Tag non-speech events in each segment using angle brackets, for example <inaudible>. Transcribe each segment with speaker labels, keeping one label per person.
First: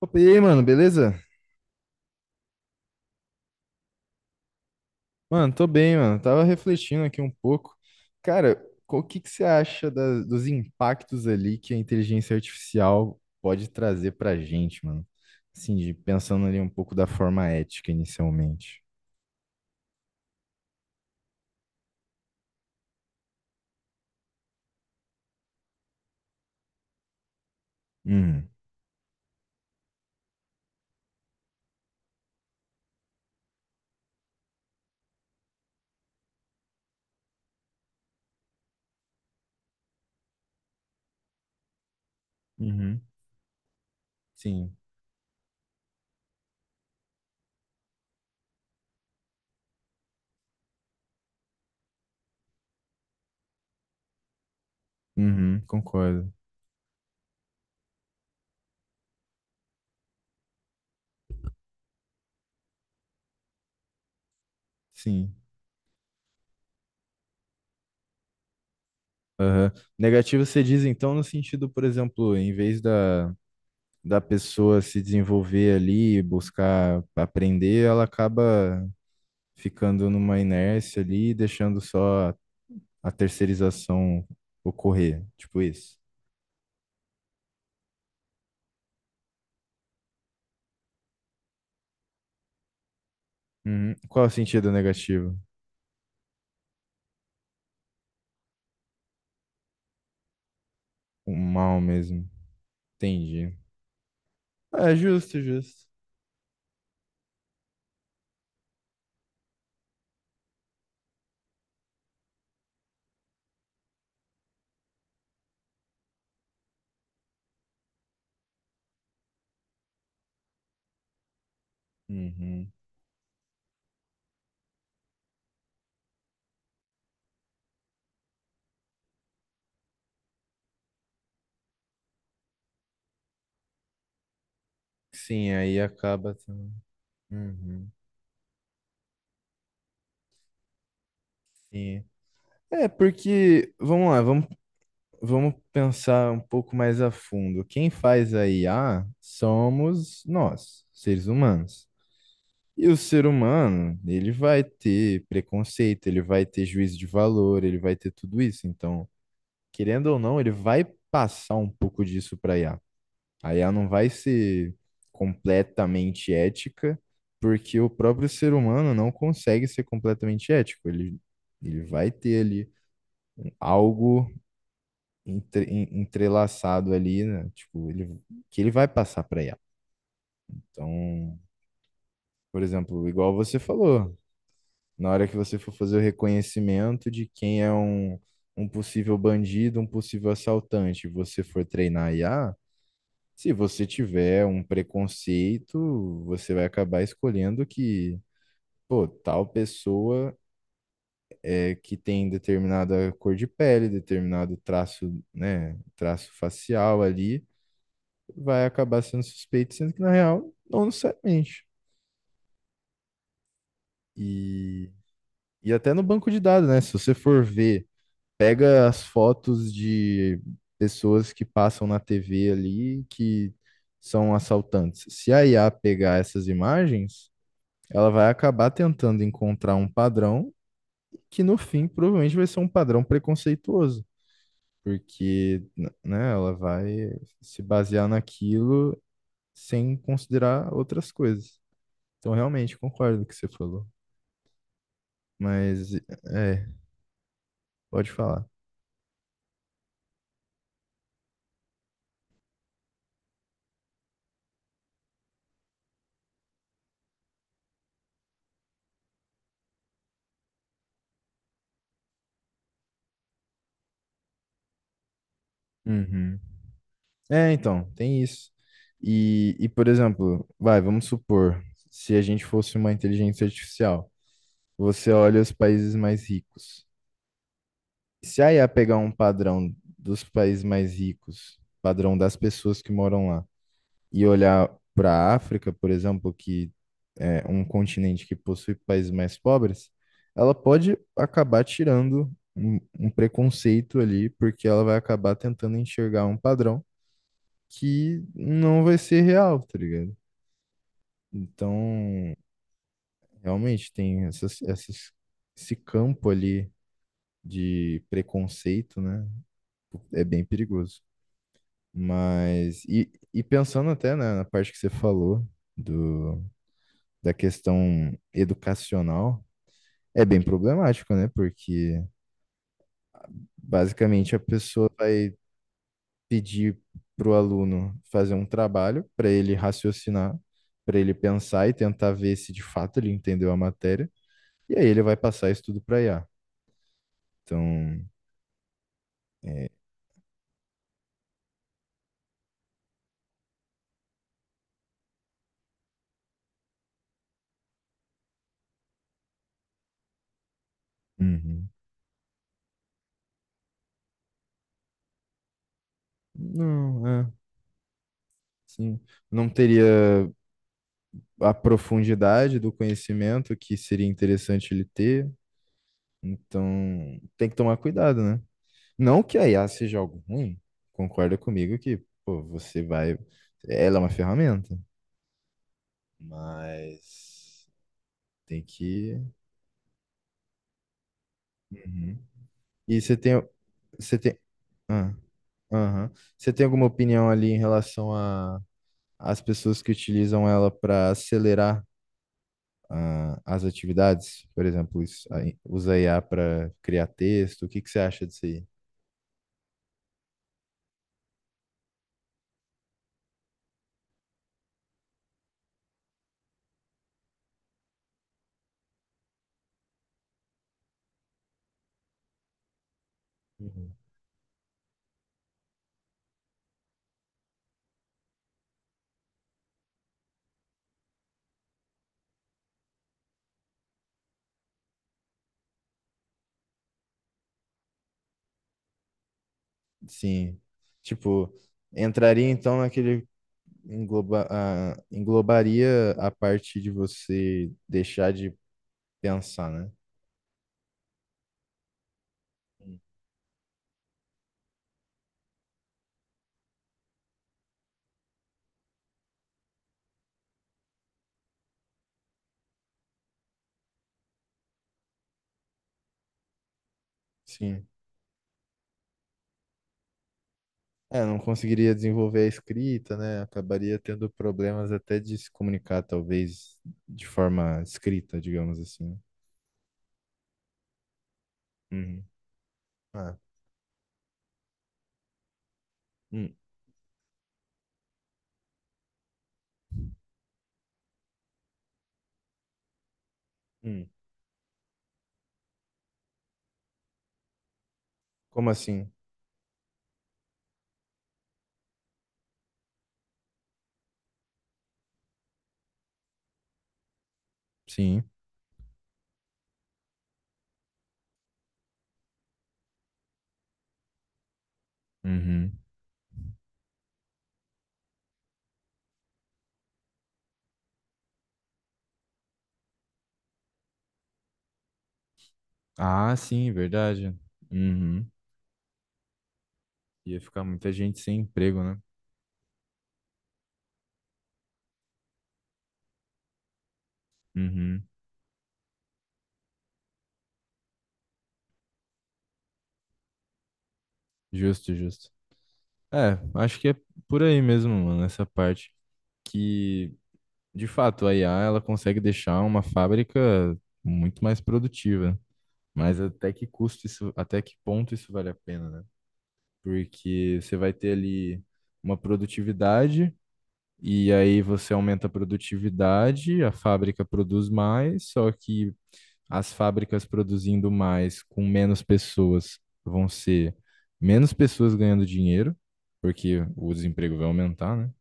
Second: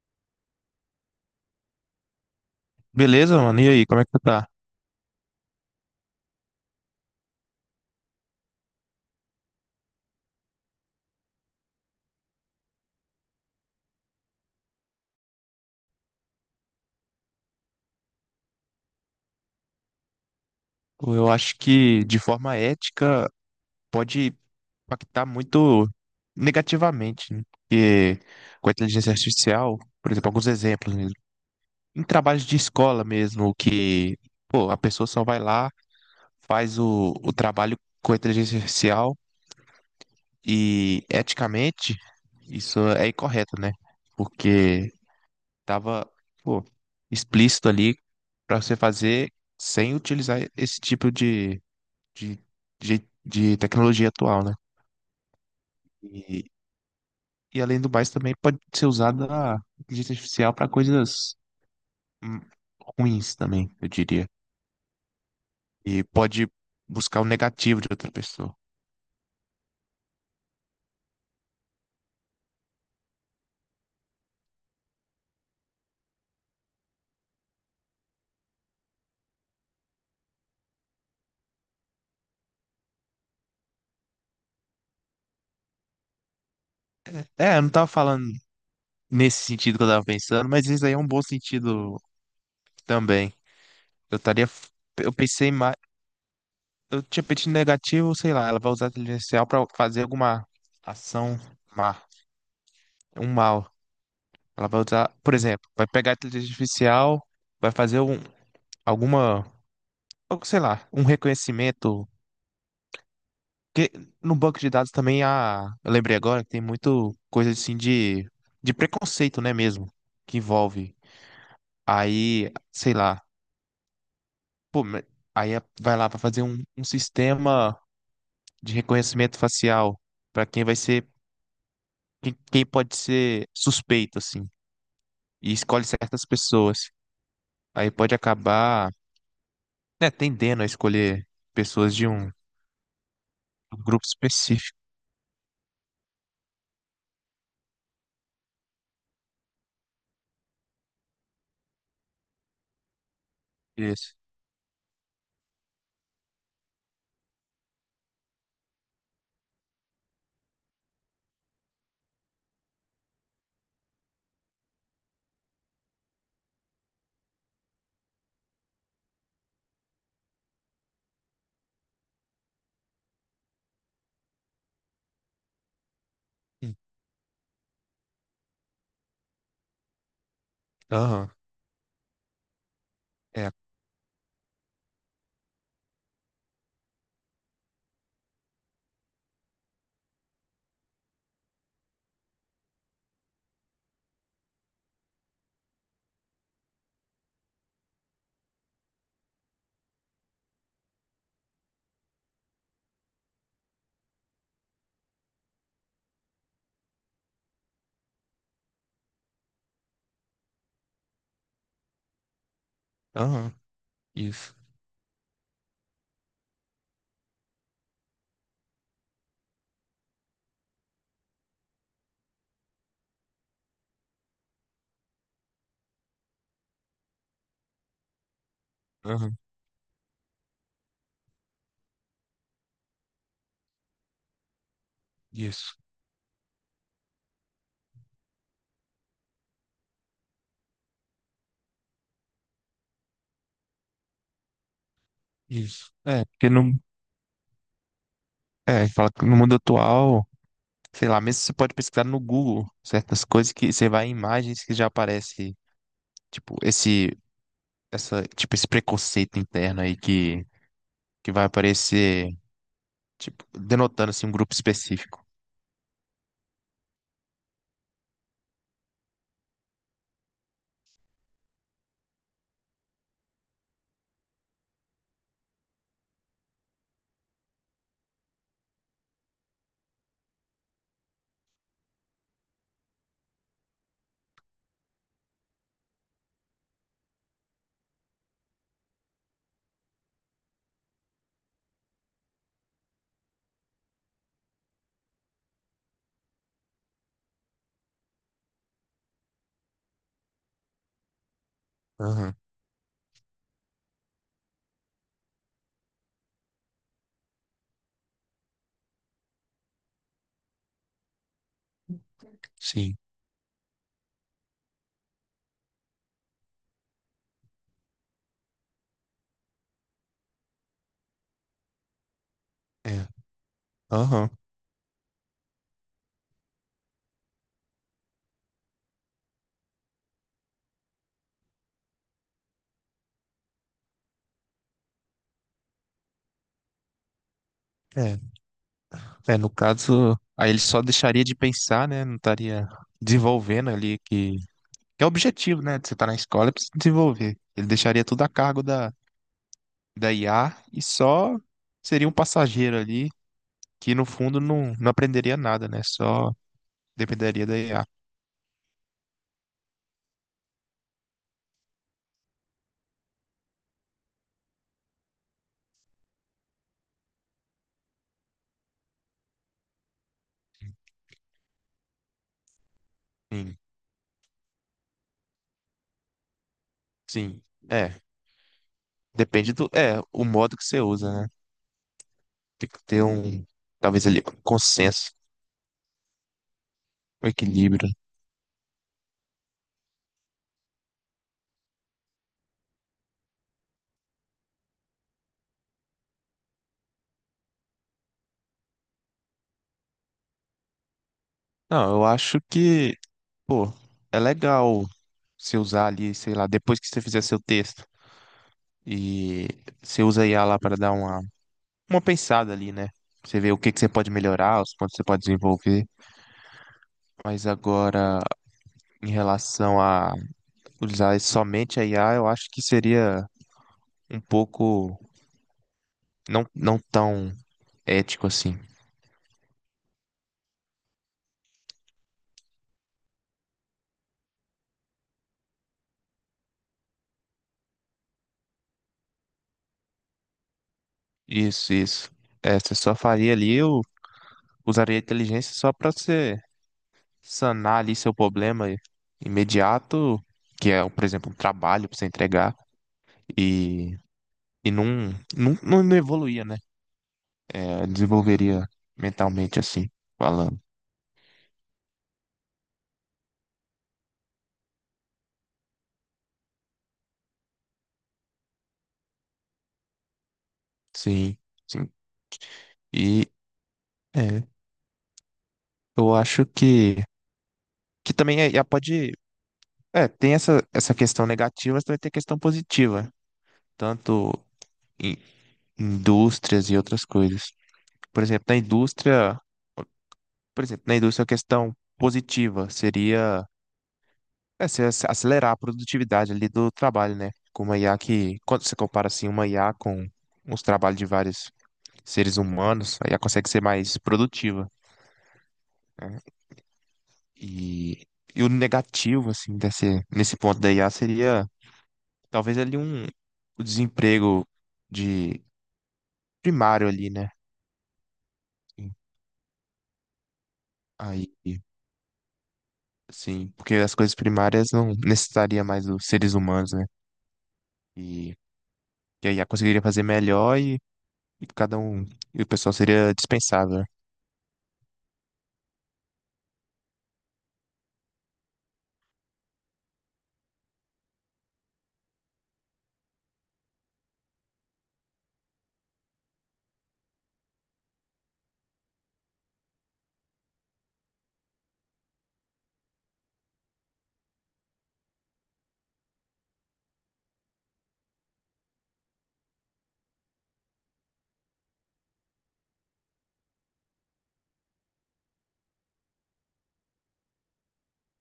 Speaker 1: Opa, e aí, mano, beleza?
Speaker 2: Beleza, mano? E aí, como é que tu tá?
Speaker 1: Mano, tô bem, mano. Tava refletindo aqui um pouco. Cara, o que que você acha dos impactos ali que a inteligência artificial pode trazer pra gente, mano? Assim, pensando ali um pouco da forma ética inicialmente.
Speaker 2: Pô, eu acho que de forma ética pode impactar muito negativamente, né? Porque
Speaker 1: Uhum.
Speaker 2: com a inteligência artificial, por exemplo, alguns exemplos mesmo. Em trabalhos de escola mesmo, que pô, a pessoa só vai lá, faz o trabalho com a inteligência artificial e eticamente isso
Speaker 1: Uhum.
Speaker 2: é incorreto, né?
Speaker 1: Sim.
Speaker 2: Porque tava, pô, explícito ali para você fazer sem utilizar esse tipo de, de tecnologia atual, né?
Speaker 1: Uhum. Concordo.
Speaker 2: E, e além do mais, também pode ser usada a inteligência artificial para coisas hum, ruins também, eu diria.
Speaker 1: Sim.
Speaker 2: E pode buscar o negativo de outra pessoa.
Speaker 1: Aham. Negativo você diz, então, no sentido, por exemplo, em vez da pessoa se desenvolver ali, buscar aprender, ela acaba ficando numa inércia ali, e deixando só a terceirização ocorrer, tipo isso.
Speaker 2: É, eu não tava falando nesse sentido que eu tava pensando, mas isso aí é um bom sentido também.
Speaker 1: Uhum.
Speaker 2: Eu
Speaker 1: Qual é o
Speaker 2: estaria,
Speaker 1: sentido
Speaker 2: eu
Speaker 1: negativo?
Speaker 2: pensei mais, eu tinha pensado negativo, sei lá, ela vai usar a inteligência artificial para fazer alguma
Speaker 1: O
Speaker 2: ação
Speaker 1: mal
Speaker 2: má,
Speaker 1: mesmo.
Speaker 2: um
Speaker 1: Entendi.
Speaker 2: mal. Ela vai
Speaker 1: É
Speaker 2: usar, por
Speaker 1: justo,
Speaker 2: exemplo,
Speaker 1: justo.
Speaker 2: vai pegar a inteligência artificial, vai fazer alguma, algo, sei lá, um reconhecimento. Porque no banco de dados também há, eu lembrei agora que tem muito coisa assim de preconceito, né, mesmo, que envolve. Aí,
Speaker 1: Uhum.
Speaker 2: sei lá, pô, vai lá para fazer um sistema de reconhecimento facial para quem vai ser, quem pode ser suspeito, assim,
Speaker 1: Sim,
Speaker 2: e
Speaker 1: aí
Speaker 2: escolhe certas
Speaker 1: acaba também.
Speaker 2: pessoas. Aí
Speaker 1: Uhum.
Speaker 2: pode acabar, né, tendendo a escolher pessoas
Speaker 1: Sim.
Speaker 2: de um,
Speaker 1: É, porque,
Speaker 2: um grupo
Speaker 1: vamos lá, vamos,
Speaker 2: específico.
Speaker 1: vamos pensar um pouco mais a fundo. Quem faz a IA somos nós, seres humanos. E o ser humano,
Speaker 2: Isso.
Speaker 1: ele vai ter preconceito, ele vai ter juízo de valor, ele vai ter tudo isso. Então, querendo ou não, ele vai passar um pouco disso para IA. A I A não vai ser completamente ética, porque o próprio ser humano não consegue ser completamente ético. Ele vai ter ali algo
Speaker 2: Hum.
Speaker 1: entrelaçado ali, né? Tipo, ele, que ele vai passar para IA.
Speaker 2: Aham.
Speaker 1: Então, por exemplo, igual
Speaker 2: É.
Speaker 1: você falou. Na hora que você for fazer o reconhecimento de quem é um possível bandido, um possível assaltante, e você for treinar IA, se você tiver um preconceito, você vai acabar escolhendo que, pô, tal pessoa é que tem determinada cor de pele, determinado traço, né, traço facial ali, vai acabar sendo suspeito, sendo que na real, não necessariamente.
Speaker 2: Aham. Isso.
Speaker 1: E, e até no banco de dados, né? Se você for ver pega as fotos de pessoas que passam na TV ali que são assaltantes. Se a IA pegar essas imagens, ela vai acabar tentando
Speaker 2: Aham.
Speaker 1: encontrar um padrão que no fim provavelmente vai ser um padrão preconceituoso, porque
Speaker 2: Isso.
Speaker 1: né, ela vai se basear naquilo sem considerar outras coisas. Então, realmente concordo com o que você falou,
Speaker 2: Isso.
Speaker 1: mas
Speaker 2: É, porque
Speaker 1: é,
Speaker 2: no,
Speaker 1: pode falar.
Speaker 2: é, fala que no mundo atual, sei lá, mesmo você pode pesquisar no Google certas coisas que você vai em imagens que já aparece, tipo, esse, tipo, esse preconceito interno aí que vai aparecer, tipo, denotando assim um grupo específico.
Speaker 1: Uhum. É, então, tem isso. E por exemplo, vamos supor, se a gente fosse uma inteligência artificial, você olha os países mais ricos. Se a IA pegar um padrão dos países mais ricos, padrão das pessoas que moram lá, e olhar para a África, por exemplo, que é um continente que possui países mais pobres, ela pode acabar tirando um preconceito ali, porque ela vai acabar tentando enxergar um padrão que não vai ser real, tá ligado? Então,
Speaker 2: Aham.
Speaker 1: realmente tem esse campo ali de preconceito, né? É bem perigoso. Mas,
Speaker 2: Sim.
Speaker 1: e pensando até, né, na parte que você falou do, da questão educacional, é bem problemático, né? Porque
Speaker 2: É. Aham.
Speaker 1: basicamente a pessoa vai pedir para o aluno fazer um trabalho, para ele raciocinar, para ele pensar e tentar ver se de fato ele entendeu a matéria. E aí ele vai passar isso tudo para IA. Então,
Speaker 2: É. É, no
Speaker 1: é,
Speaker 2: caso, aí ele só deixaria de pensar, né? Não estaria desenvolvendo ali que é o objetivo, né? De você estar na escola é pra se desenvolver. Ele deixaria tudo a cargo da IA e só
Speaker 1: uhum.
Speaker 2: seria um passageiro ali que no fundo não aprenderia nada, né? Só
Speaker 1: Não, é,
Speaker 2: dependeria da IA.
Speaker 1: sim. Não teria a profundidade do conhecimento que seria interessante ele ter. Então, tem que tomar cuidado, né? Não que a IA seja algo ruim, concorda comigo que, pô, você vai.
Speaker 2: Sim,
Speaker 1: Ela é uma ferramenta,
Speaker 2: sim.
Speaker 1: mas
Speaker 2: É,
Speaker 1: tem que
Speaker 2: depende é, o modo que você usa, né?
Speaker 1: Uhum.
Speaker 2: Tem que
Speaker 1: E
Speaker 2: ter um, talvez
Speaker 1: você
Speaker 2: ali, um
Speaker 1: tem,
Speaker 2: consenso,
Speaker 1: ah, aham. Você tem alguma
Speaker 2: um
Speaker 1: opinião ali em
Speaker 2: equilíbrio.
Speaker 1: relação a as pessoas que utilizam ela para acelerar as atividades? Por exemplo, isso, aí, usa IA para criar texto. O que que você acha disso aí?
Speaker 2: Não, eu acho que, pô, é legal você usar ali, sei lá, depois que você fizer seu texto e você usa a IA lá para dar uma pensada ali, né? Você vê o que que você
Speaker 1: Uhum.
Speaker 2: pode melhorar, os pontos que você pode desenvolver. Mas agora em relação a usar somente a IA, eu acho que seria um pouco não tão ético assim.
Speaker 1: Sim. Tipo, entraria então naquele englobaria a parte de você deixar de pensar, né?
Speaker 2: Isso, isso. É, você só faria ali, eu usaria a inteligência só para você sanar ali seu problema imediato, que é, por exemplo, um trabalho para você entregar e, e não evoluía, né? É,
Speaker 1: Sim.
Speaker 2: desenvolveria mentalmente assim, falando.
Speaker 1: É, não conseguiria desenvolver a escrita, né? Acabaria tendo problemas até de se comunicar, talvez, de forma escrita, digamos assim.
Speaker 2: Sim, sim.
Speaker 1: Uhum.
Speaker 2: E
Speaker 1: Ah,
Speaker 2: é, eu acho
Speaker 1: hum,
Speaker 2: que também é, já pode. É, tem essa questão negativa, mas também tem questão positiva,
Speaker 1: hum.
Speaker 2: tanto em indústrias e outras coisas. Por exemplo, na
Speaker 1: Como assim?
Speaker 2: indústria, por exemplo, na indústria a questão positiva seria é, se ac- acelerar a produtividade ali do trabalho, né? Com uma IA
Speaker 1: Sim.
Speaker 2: que, quando você compara assim, uma IA com os trabalhos de vários seres humanos, a IA consegue ser mais produtiva,
Speaker 1: Uhum.
Speaker 2: né? E, e o negativo, assim, desse, nesse ponto da IA seria talvez ali um, o desemprego de
Speaker 1: Ah, sim,
Speaker 2: primário ali, né?
Speaker 1: verdade. Uhum. Ia ficar muita gente sem
Speaker 2: Aí,
Speaker 1: emprego, né?
Speaker 2: sim, porque as coisas primárias não necessitaria mais dos seres humanos, né?
Speaker 1: Uhum.
Speaker 2: E, e aí a I A conseguiria fazer melhor e cada um, e o pessoal seria dispensável, né?
Speaker 1: Justo, justo. É, acho que é por aí mesmo, mano, essa parte. Que De fato, a IA ela consegue deixar uma fábrica muito mais produtiva, mas até que custo isso, até que ponto isso vale a pena, né? Porque você vai ter ali uma produtividade e aí você aumenta a produtividade, a fábrica produz mais, só que as fábricas produzindo mais com menos pessoas vão ser menos pessoas ganhando dinheiro, porque o desemprego vai aumentar, né?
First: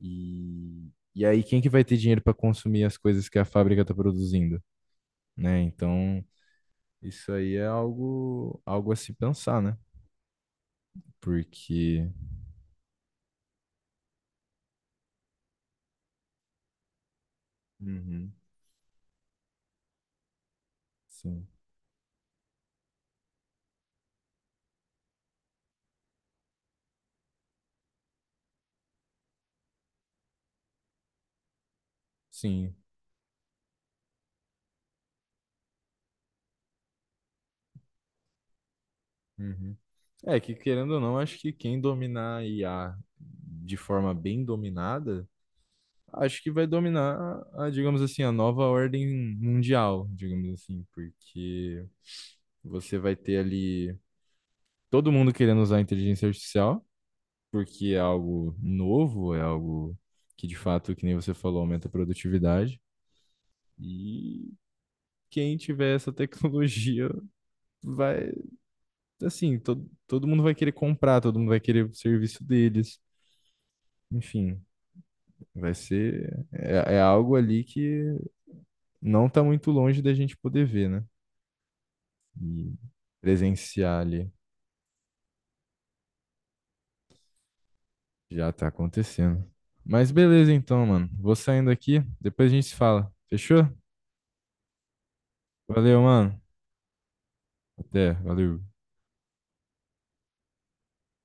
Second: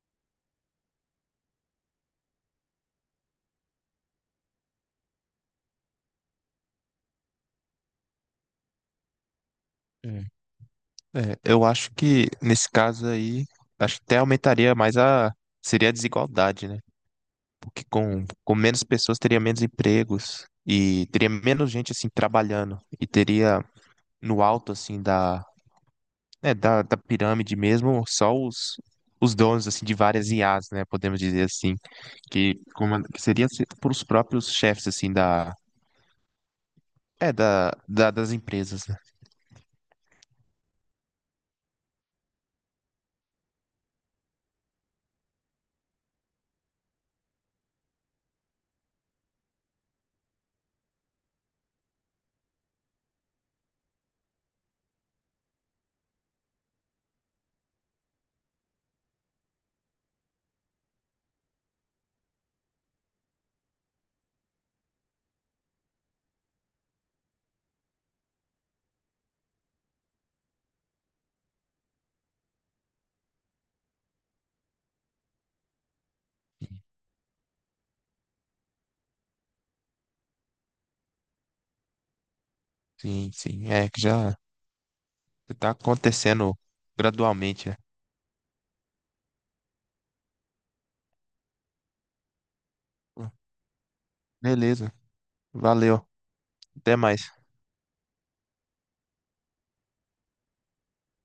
Speaker 1: E aí, quem que vai ter dinheiro para consumir as coisas que a fábrica está produzindo, né? Então, isso aí é algo a se pensar, né?
Speaker 2: É. É, eu acho
Speaker 1: Porque.
Speaker 2: que nesse caso aí, acho que até aumentaria mais a, seria a desigualdade, né? Porque
Speaker 1: Uhum,
Speaker 2: com menos pessoas teria menos empregos e teria
Speaker 1: sim,
Speaker 2: menos gente assim trabalhando e teria no alto assim da, né, da pirâmide mesmo só os donos assim de várias IAs, né, podemos dizer assim,
Speaker 1: sim.
Speaker 2: que seria por os próprios chefes assim da é da das empresas, né?
Speaker 1: Uhum. É que, querendo ou não, acho que quem dominar a IA de forma bem dominada, acho que vai dominar, a, digamos assim, a nova ordem mundial, digamos assim, porque você vai ter ali todo mundo querendo usar a inteligência artificial. Porque é algo novo, é algo que de fato, que nem você falou, aumenta a produtividade. E quem tiver essa <laughs> tecnologia vai, assim, todo mundo vai querer comprar, todo mundo vai querer o serviço deles. Enfim, vai ser. É algo ali que não tá muito longe da gente poder ver, né? E
Speaker 2: Sim, sim, é
Speaker 1: presenciar
Speaker 2: que
Speaker 1: ali
Speaker 2: já está acontecendo gradualmente, né?
Speaker 1: já tá acontecendo. Mas beleza então, mano. Vou saindo aqui, depois a gente se fala. Fechou?
Speaker 2: Beleza.
Speaker 1: Valeu,
Speaker 2: Valeu,
Speaker 1: mano.
Speaker 2: até mais.
Speaker 1: Até, valeu.